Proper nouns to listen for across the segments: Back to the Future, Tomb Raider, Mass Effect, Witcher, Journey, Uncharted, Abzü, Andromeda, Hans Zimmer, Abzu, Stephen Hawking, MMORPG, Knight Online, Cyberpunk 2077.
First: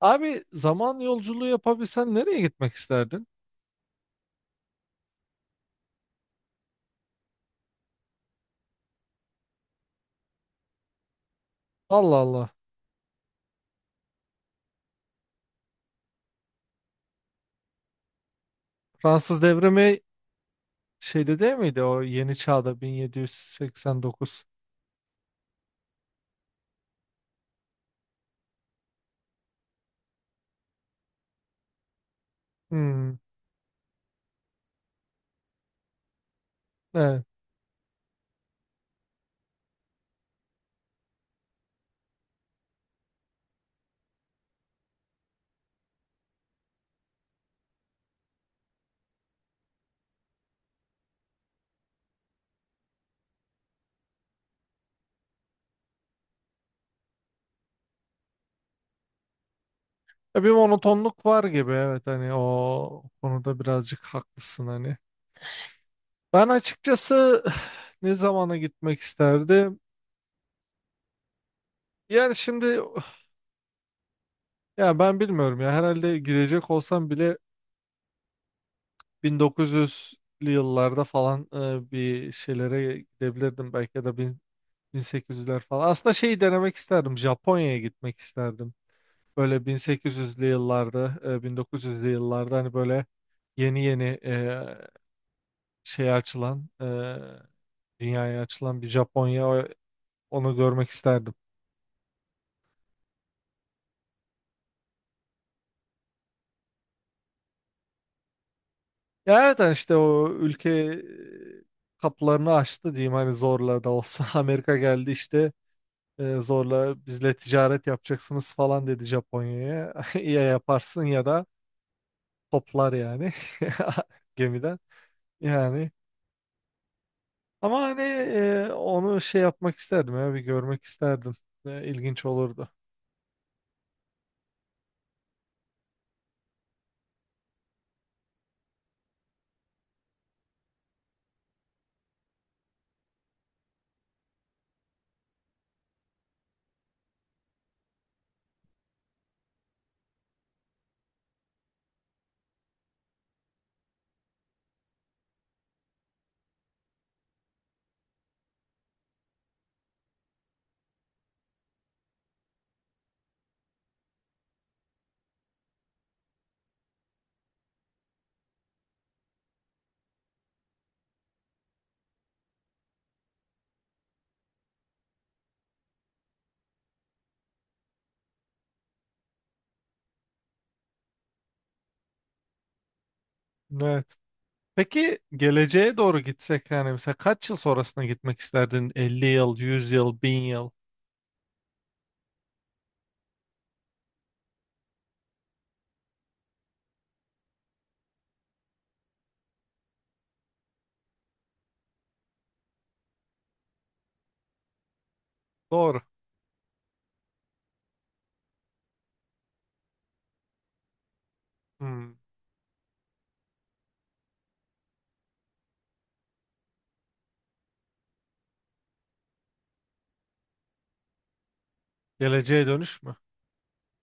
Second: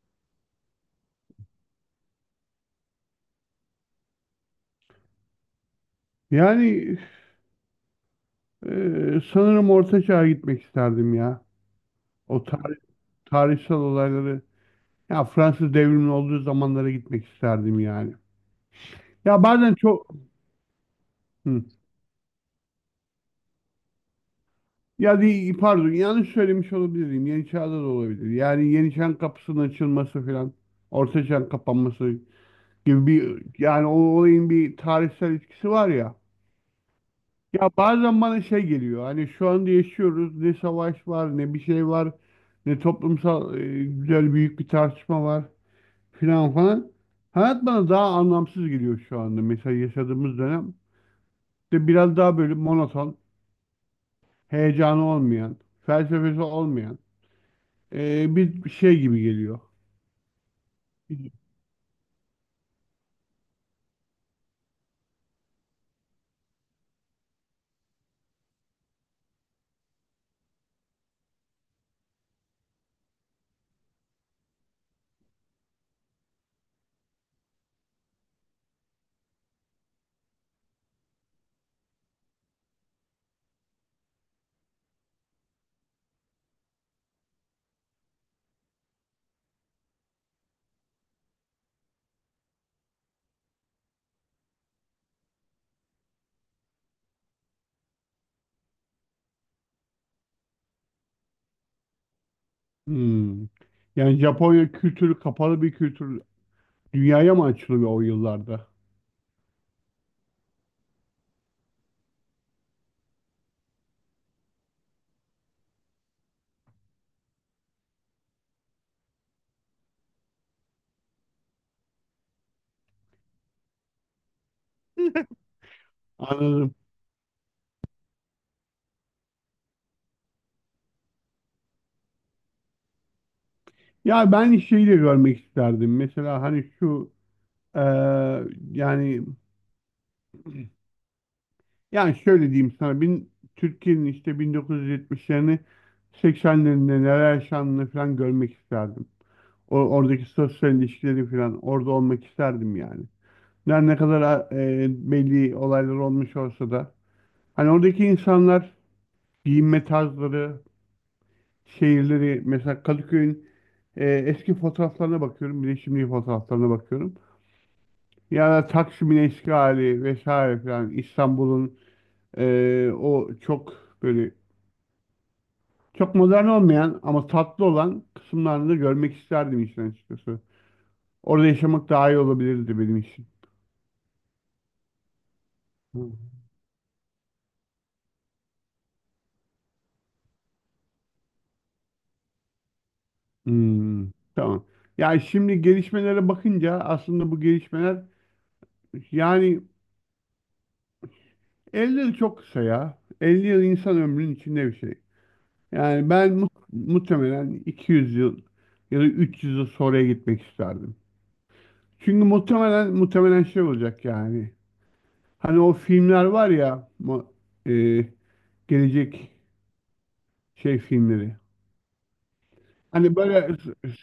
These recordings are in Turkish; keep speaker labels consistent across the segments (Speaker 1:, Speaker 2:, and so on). Speaker 1: Abi zaman yolculuğu yapabilsen nereye gitmek isterdin?
Speaker 2: Yani e, sanırım Orta Çağ'a gitmek isterdim ya.
Speaker 1: Allah
Speaker 2: O
Speaker 1: Allah.
Speaker 2: tarih, Tarihsel olayları, ya Fransız devrimi olduğu zamanlara gitmek isterdim yani.
Speaker 1: Fransız
Speaker 2: Ya bazen
Speaker 1: devrimi
Speaker 2: çok.
Speaker 1: şeyde değil
Speaker 2: Hı.
Speaker 1: miydi o yeni çağda 1789?
Speaker 2: Ya pardon, yanlış söylemiş olabilirim. Yeni Çağ'da da olabilir. Yani Yeni Çağ'ın kapısının açılması falan, Orta Çağ'ın kapanması gibi
Speaker 1: Hmm,
Speaker 2: bir, yani o olayın bir tarihsel etkisi var ya.
Speaker 1: evet.
Speaker 2: Ya bazen bana şey geliyor, hani şu anda yaşıyoruz, ne savaş var ne bir şey var, ne toplumsal güzel büyük bir tartışma var filan falan. Hayat bana daha anlamsız geliyor şu anda, mesela yaşadığımız dönem de biraz daha böyle monoton, heyecanı olmayan, felsefesi olmayan bir şey gibi geliyor.
Speaker 1: Bir monotonluk var gibi evet hani o konuda birazcık haklısın hani. Ben açıkçası ne zamana gitmek isterdim? Yani şimdi ya ben bilmiyorum ya herhalde gidecek olsam bile 1900'lü yıllarda falan bir şeylere gidebilirdim belki ya da 1800'ler falan. Aslında şeyi denemek isterdim. Japonya'ya gitmek isterdim. Böyle 1800'lü yıllarda, 1900'lü yıllarda hani böyle yeni yeni şey açılan, dünyaya açılan bir Japonya onu görmek isterdim.
Speaker 2: Hmm. Yani Japonya kültürü kapalı bir kültür, dünyaya mı açılıyor o yıllarda?
Speaker 1: Ya evet hani işte o ülke kapılarını açtı diyeyim hani zorla da olsa Amerika geldi işte zorla bizle ticaret yapacaksınız falan dedi Japonya'ya. Ya yaparsın ya da toplar yani. gemiden. Yani
Speaker 2: Anladım.
Speaker 1: ama hani onu şey yapmak isterdim ya bir görmek isterdim. İlginç olurdu.
Speaker 2: Ya ben şeyi de görmek isterdim. Mesela hani şu e, yani yani şöyle diyeyim sana, Türkiye'nin işte 1970'lerini, 80'lerinde neler yaşandığını falan görmek isterdim. Oradaki sosyal ilişkileri falan, orada olmak isterdim yani. Yani ne kadar belli olaylar olmuş olsa da. Hani oradaki insanlar, giyinme tarzları, şehirleri, mesela Kadıköy'ün eski fotoğraflarına bakıyorum bir de şimdiki fotoğraflarına bakıyorum. Ya da Taksim'in eşkali vesaire falan, İstanbul'un o çok böyle, çok modern olmayan ama tatlı olan kısımlarını da görmek isterdim işin açıkçası. Orada yaşamak daha iyi olabilirdi benim için.
Speaker 1: Evet. Peki geleceğe
Speaker 2: Hı.
Speaker 1: doğru gitsek yani mesela kaç yıl sonrasına gitmek isterdin? 50 yıl, 100 yıl, 1000 yıl.
Speaker 2: Hmm, tamam. Yani şimdi gelişmelere bakınca, aslında bu gelişmeler, yani 50 yıl çok kısa ya. 50 yıl insan ömrünün içinde bir şey.
Speaker 1: Doğru.
Speaker 2: Yani ben muhtemelen 200 yıl ya da 300 yıl sonraya gitmek isterdim.
Speaker 1: Hmm.
Speaker 2: Çünkü muhtemelen muhtemelen şey olacak yani. Hani o filmler var ya, e, gelecek şey filmleri.
Speaker 1: Geleceğe dönüş mü?
Speaker 2: Hani böyle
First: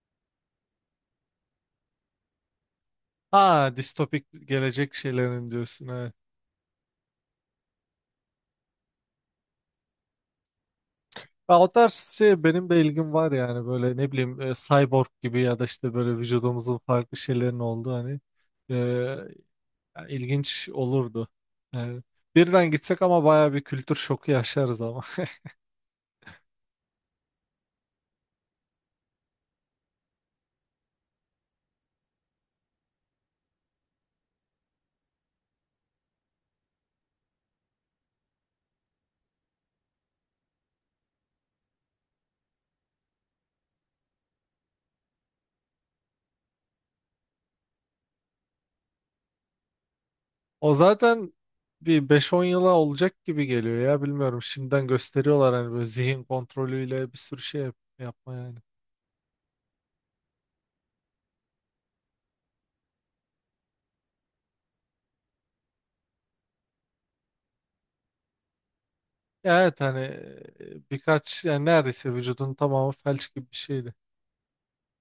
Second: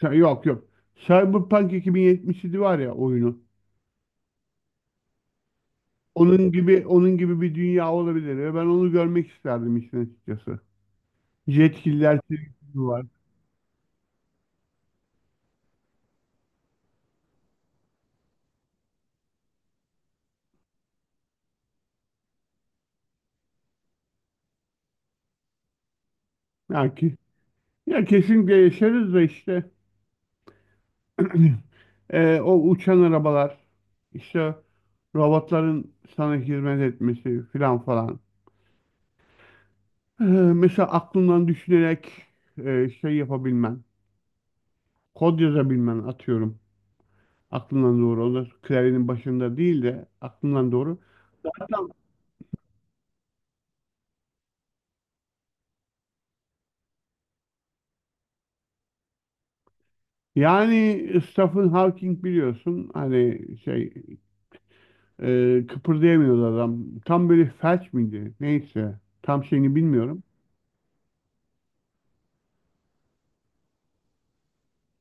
Speaker 2: yok, yok. Cyberpunk 2077 var ya, oyunu.
Speaker 1: Ha, distopik gelecek şeylerin diyorsun evet.
Speaker 2: Onun gibi onun gibi bir dünya olabilir ve ben onu görmek isterdim işin açıkçası.
Speaker 1: Ya o tarz
Speaker 2: Yetkililer
Speaker 1: şey benim de
Speaker 2: var.
Speaker 1: ilgim var yani böyle ne bileyim cyborg gibi ya da işte böyle vücudumuzun farklı şeylerin olduğu hani yani ilginç olurdu. Yani birden gitsek ama baya bir kültür şoku yaşarız ama.
Speaker 2: Ya, ya kesinlikle yaşarız da işte o uçan arabalar, işte robotların sana hizmet etmesi filan falan. Mesela aklından düşünerek şey yapabilmen, kod yazabilmen atıyorum. Aklından doğru. O da klavyenin başında değil de aklından
Speaker 1: O
Speaker 2: doğru.
Speaker 1: zaten
Speaker 2: Hatta
Speaker 1: bir beş-on yıla olacak gibi geliyor ya bilmiyorum. Şimdiden gösteriyorlar hani böyle zihin kontrolüyle bir sürü şey yapma yani.
Speaker 2: yani Stephen Hawking biliyorsun, hani şey, kıpırdayamıyordu adam. Tam böyle felç miydi? Neyse. Tam
Speaker 1: Ya
Speaker 2: şeyini
Speaker 1: evet hani
Speaker 2: bilmiyorum.
Speaker 1: birkaç yani neredeyse vücudun tamamı felç gibi bir şeydi.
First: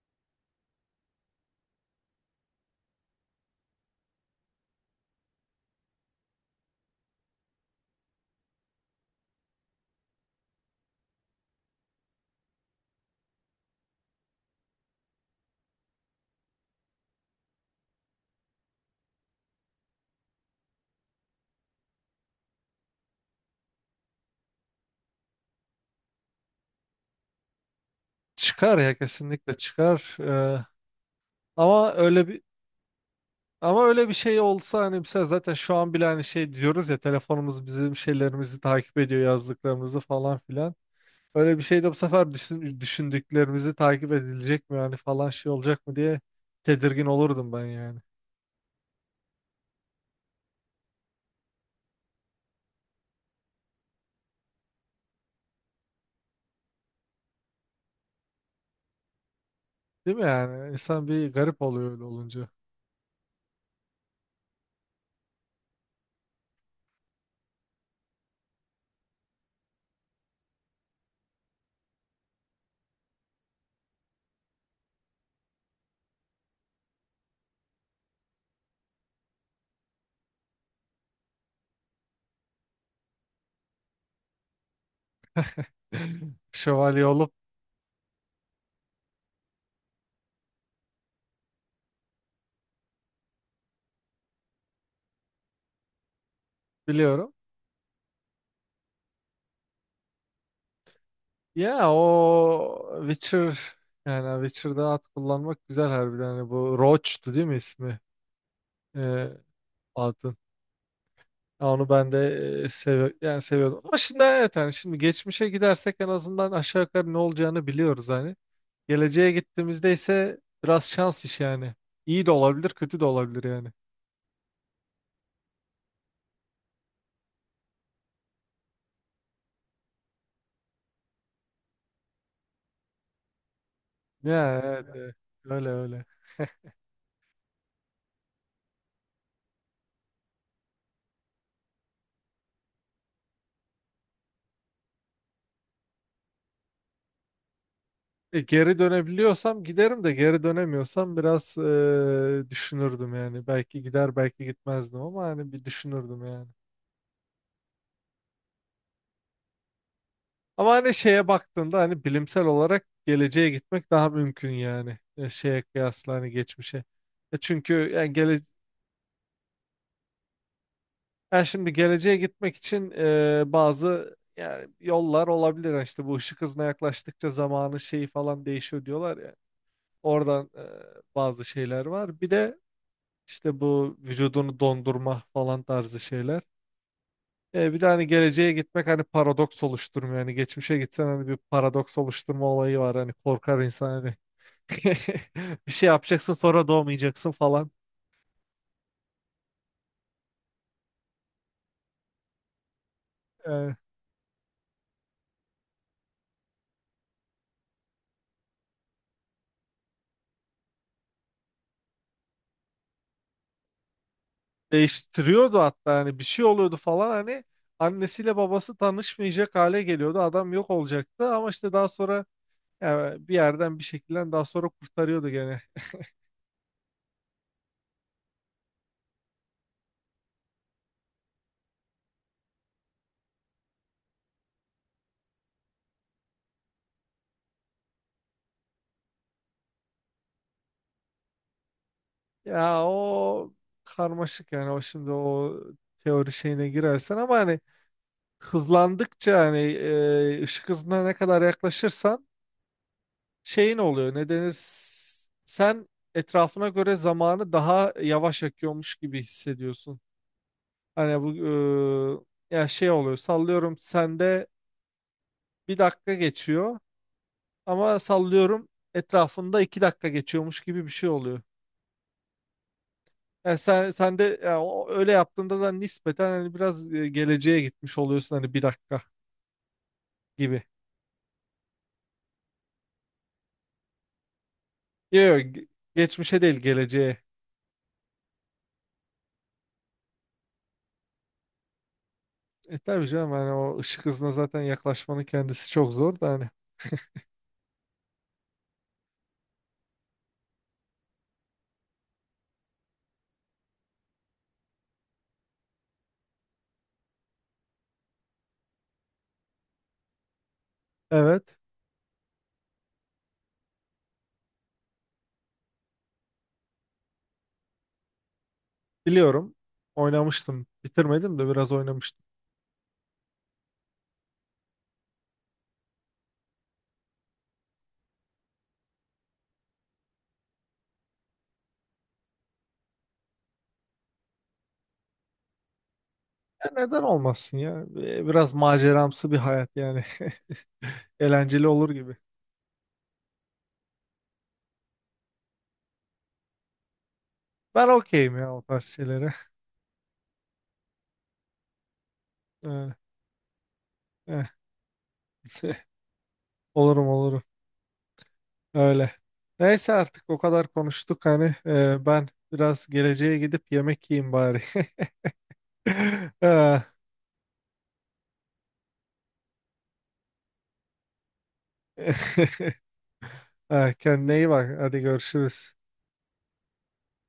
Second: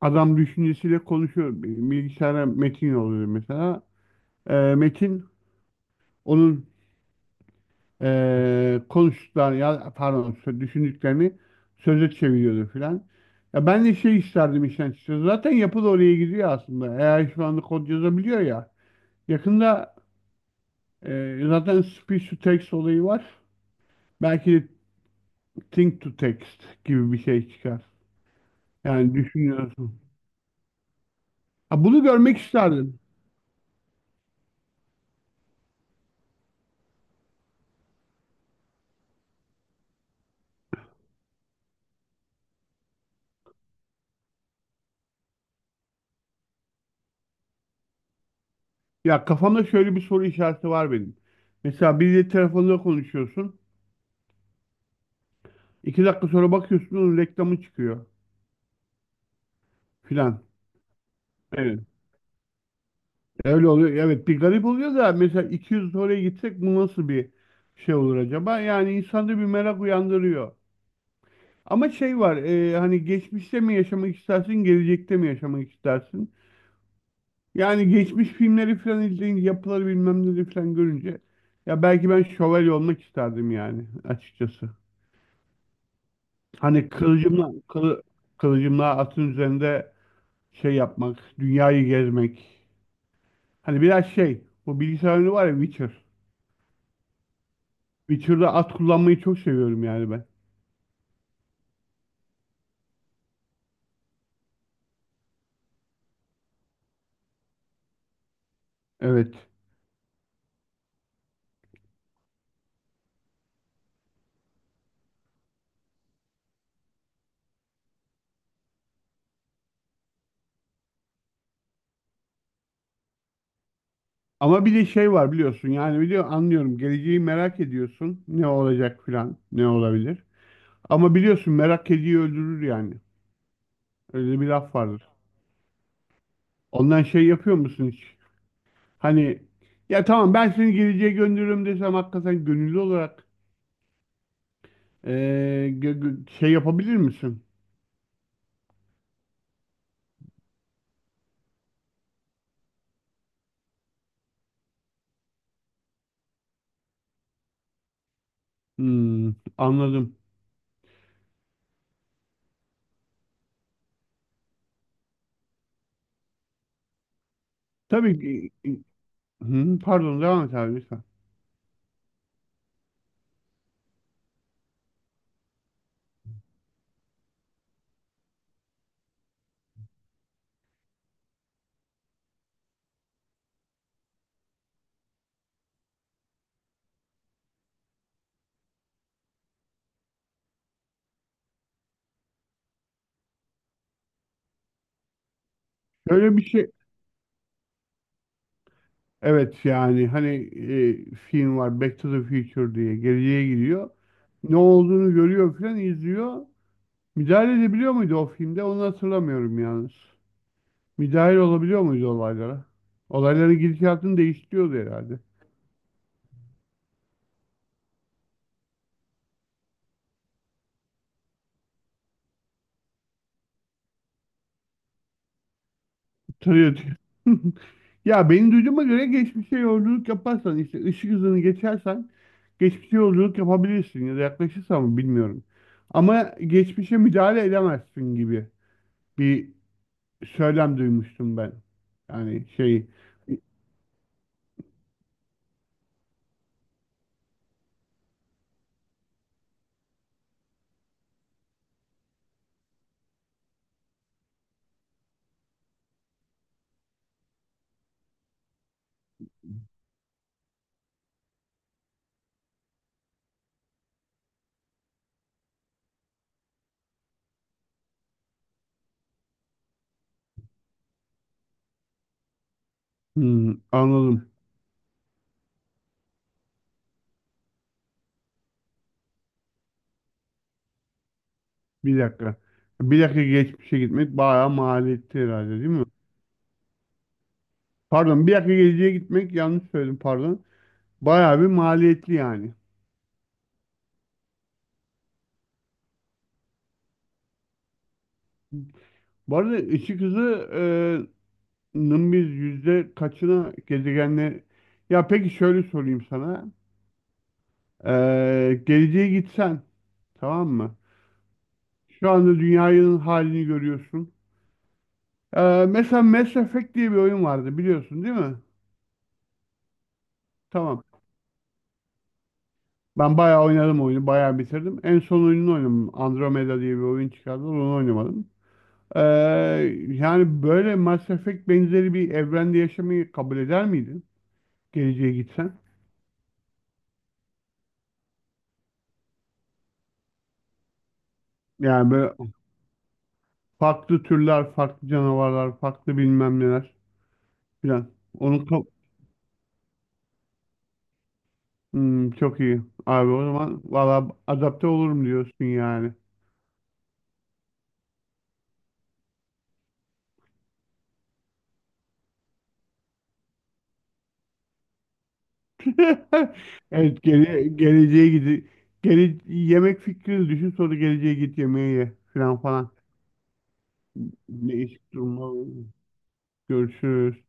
Speaker 2: Adam düşüncesiyle konuşuyor. Bilgisayara metin yolluyor mesela. Metin, onun konuştuklarını, ya pardon düşündüklerini söze çeviriyordu filan. Ya ben de şey isterdim işten çıkıyor. Zaten yapı da oraya gidiyor aslında. Eğer şu anda kod yazabiliyor ya. Yakında zaten speech to text olayı var. Belki de think to text gibi bir şey çıkar.
Speaker 1: Çıkar ya
Speaker 2: Yani
Speaker 1: kesinlikle
Speaker 2: düşünüyorsun.
Speaker 1: çıkar.
Speaker 2: Ha,
Speaker 1: Ama
Speaker 2: bunu
Speaker 1: öyle
Speaker 2: görmek
Speaker 1: bir
Speaker 2: isterdim.
Speaker 1: Ama öyle bir şey olsa hani mesela zaten şu an bile hani şey diyoruz ya telefonumuz bizim şeylerimizi takip ediyor yazdıklarımızı falan filan. Öyle bir şey de bu sefer düşündüklerimizi takip edilecek mi yani falan şey olacak mı diye tedirgin olurdum ben yani.
Speaker 2: Ya, kafamda şöyle bir soru işareti var benim. Mesela biriyle telefonda konuşuyorsun. 2 dakika sonra bakıyorsun onun reklamı çıkıyor
Speaker 1: Değil mi
Speaker 2: filan.
Speaker 1: yani? İnsan bir garip
Speaker 2: Evet.
Speaker 1: oluyor öyle olunca.
Speaker 2: Öyle oluyor. Evet, bir garip oluyor da, mesela 200 oraya gitsek bu nasıl bir şey olur acaba? Yani insanda bir merak uyandırıyor. Ama şey var, hani geçmişte mi yaşamak istersin, gelecekte mi yaşamak istersin? Yani geçmiş filmleri falan izleyince, yapıları bilmem neleri falan görünce, ya belki ben şövalye olmak isterdim yani açıkçası. Hani
Speaker 1: Şövalye olup
Speaker 2: kılıcımla atın üzerinde şey yapmak, dünyayı gezmek. Hani biraz şey, bu bilgisayar oyunu var ya, Witcher.
Speaker 1: biliyorum.
Speaker 2: Witcher'da at kullanmayı çok seviyorum yani ben.
Speaker 1: Ya o Witcher yani Witcher'da at kullanmak güzel harbiden. Hani bu Roach'tu değil mi ismi? Ee,
Speaker 2: Evet.
Speaker 1: adın. Ya onu ben de e, sev yani seviyordum. Ama şimdi evet yani şimdi geçmişe gidersek en azından aşağı yukarı ne olacağını biliyoruz hani. Geleceğe gittiğimizde ise biraz şans iş yani. İyi de olabilir, kötü de olabilir yani.
Speaker 2: Ama bir de şey var biliyorsun, yani anlıyorum geleceği merak ediyorsun, ne olacak filan, ne olabilir. Ama biliyorsun, merak kediyi öldürür yani. Öyle bir
Speaker 1: Ya
Speaker 2: laf
Speaker 1: evet,
Speaker 2: vardır.
Speaker 1: evet. Öyle öyle.
Speaker 2: Ondan şey yapıyor musun hiç? Hani, ya tamam, ben seni geleceğe gönderiyorum desem, hakikaten gönüllü olarak eee, şey yapabilir misin?
Speaker 1: Geri dönebiliyorsam giderim de geri dönemiyorsam biraz düşünürdüm yani. Belki gider belki gitmezdim ama hani bir düşünürdüm yani.
Speaker 2: Hmm, anladım.
Speaker 1: Ama hani şeye baktığında hani bilimsel olarak geleceğe gitmek daha mümkün yani. Şeye kıyasla hani geçmişe. Çünkü yani,
Speaker 2: Tabii ki. Hı, pardon devam et abi lütfen.
Speaker 1: yani şimdi geleceğe gitmek için bazı yani yollar olabilir. Yani işte bu ışık hızına yaklaştıkça zamanın şeyi falan değişiyor diyorlar ya. Oradan bazı şeyler var. Bir de işte bu vücudunu dondurma falan tarzı şeyler. Bir de hani geleceğe gitmek hani paradoks oluşturmuyor. Yani geçmişe gitsen hani bir paradoks oluşturma olayı var. Hani korkar insan hani Bir şey yapacaksın
Speaker 2: Şöyle bir
Speaker 1: sonra
Speaker 2: şey.
Speaker 1: doğmayacaksın falan.
Speaker 2: Evet yani hani film var, Back to the Future diye, geleceğe
Speaker 1: Ee,
Speaker 2: gidiyor. Ne olduğunu görüyor filan izliyor. Müdahale edebiliyor muydu o filmde? Onu hatırlamıyorum yalnız. Müdahale olabiliyor muydu olaylara? Olayların gidişatını değiştiriyordu herhalde.
Speaker 1: Değiştiriyordu hatta hani bir şey oluyordu falan hani annesiyle babası tanışmayacak hale geliyordu. Adam yok olacaktı ama işte daha sonra yani bir yerden bir şekilde daha sonra kurtarıyordu gene.
Speaker 2: Tabii. Ya benim duyduğuma göre geçmişe yolculuk yaparsan işte ışık hızını geçersen geçmişe yolculuk yapabilirsin, ya da yaklaşırsan mı bilmiyorum. Ama geçmişe müdahale edemezsin gibi bir söylem duymuştum ben. Yani
Speaker 1: Ya
Speaker 2: şey.
Speaker 1: o karmaşık yani o şimdi o teori şeyine girersen ama hani hızlandıkça hani ışık hızına ne kadar yaklaşırsan şey ne oluyor ne denir sen etrafına göre zamanı daha yavaş akıyormuş gibi hissediyorsun. Hani bu ya şey oluyor sallıyorum sende bir dakika geçiyor ama sallıyorum etrafında iki dakika geçiyormuş gibi bir şey oluyor. Yani
Speaker 2: Hmm,
Speaker 1: sen
Speaker 2: anladım.
Speaker 1: de ya öyle yaptığında da nispeten hani biraz geleceğe gitmiş oluyorsun hani bir dakika gibi.
Speaker 2: Bir dakika. Bir dakika geçmişe gitmek bayağı maliyetli
Speaker 1: Yok
Speaker 2: herhalde,
Speaker 1: yok,
Speaker 2: değil mi?
Speaker 1: geçmişe değil geleceğe.
Speaker 2: Pardon, bir dakika geleceğe gitmek, yanlış söyledim pardon. Bayağı bir maliyetli yani.
Speaker 1: Tabii canım hani o ışık hızına zaten yaklaşmanın kendisi çok zor da hani.
Speaker 2: Bu arada ışık hızı nın biz yüzde kaçına gezegenle, ya peki şöyle sorayım sana. Geleceğe gitsen, tamam mı,
Speaker 1: Evet.
Speaker 2: şu anda dünyanın halini görüyorsun. Mesela Mass Effect diye bir oyun vardı, biliyorsun değil mi?
Speaker 1: Biliyorum. Oynamıştım.
Speaker 2: Tamam,
Speaker 1: Bitirmedim de biraz oynamıştım.
Speaker 2: ben bayağı oynadım oyunu, bayağı bitirdim, en son oyununu oynadım, Andromeda diye bir oyun çıkardılar, onu oynamadım. Ee, Yani böyle Mass Effect benzeri bir evrende yaşamayı kabul eder miydin, geleceğe gitsen?
Speaker 1: Ya neden olmasın ya? Biraz maceramsı bir hayat yani. Eğlenceli olur
Speaker 2: Yani böyle
Speaker 1: gibi.
Speaker 2: farklı türler, farklı canavarlar, farklı bilmem neler
Speaker 1: Ben
Speaker 2: filan. Onu
Speaker 1: okeyim ya o
Speaker 2: ka-
Speaker 1: tarz şeylere.
Speaker 2: Hmm, çok iyi.
Speaker 1: Ee,
Speaker 2: Abi o zaman valla
Speaker 1: eh,
Speaker 2: adapte olurum diyorsun yani.
Speaker 1: Olurum olurum. Öyle. Neyse artık o kadar konuştuk hani. Ben biraz geleceğe gidip yemek yiyeyim bari. Ee,
Speaker 2: Evet geleceğe gidi gele yemek fikrini düşün, sonra geleceğe git, yemeğe ye filan falan.
Speaker 1: Kendine iyi bak.
Speaker 2: Değişik
Speaker 1: Hadi
Speaker 2: durumlar.
Speaker 1: görüşürüz.
Speaker 2: Görüşürüz.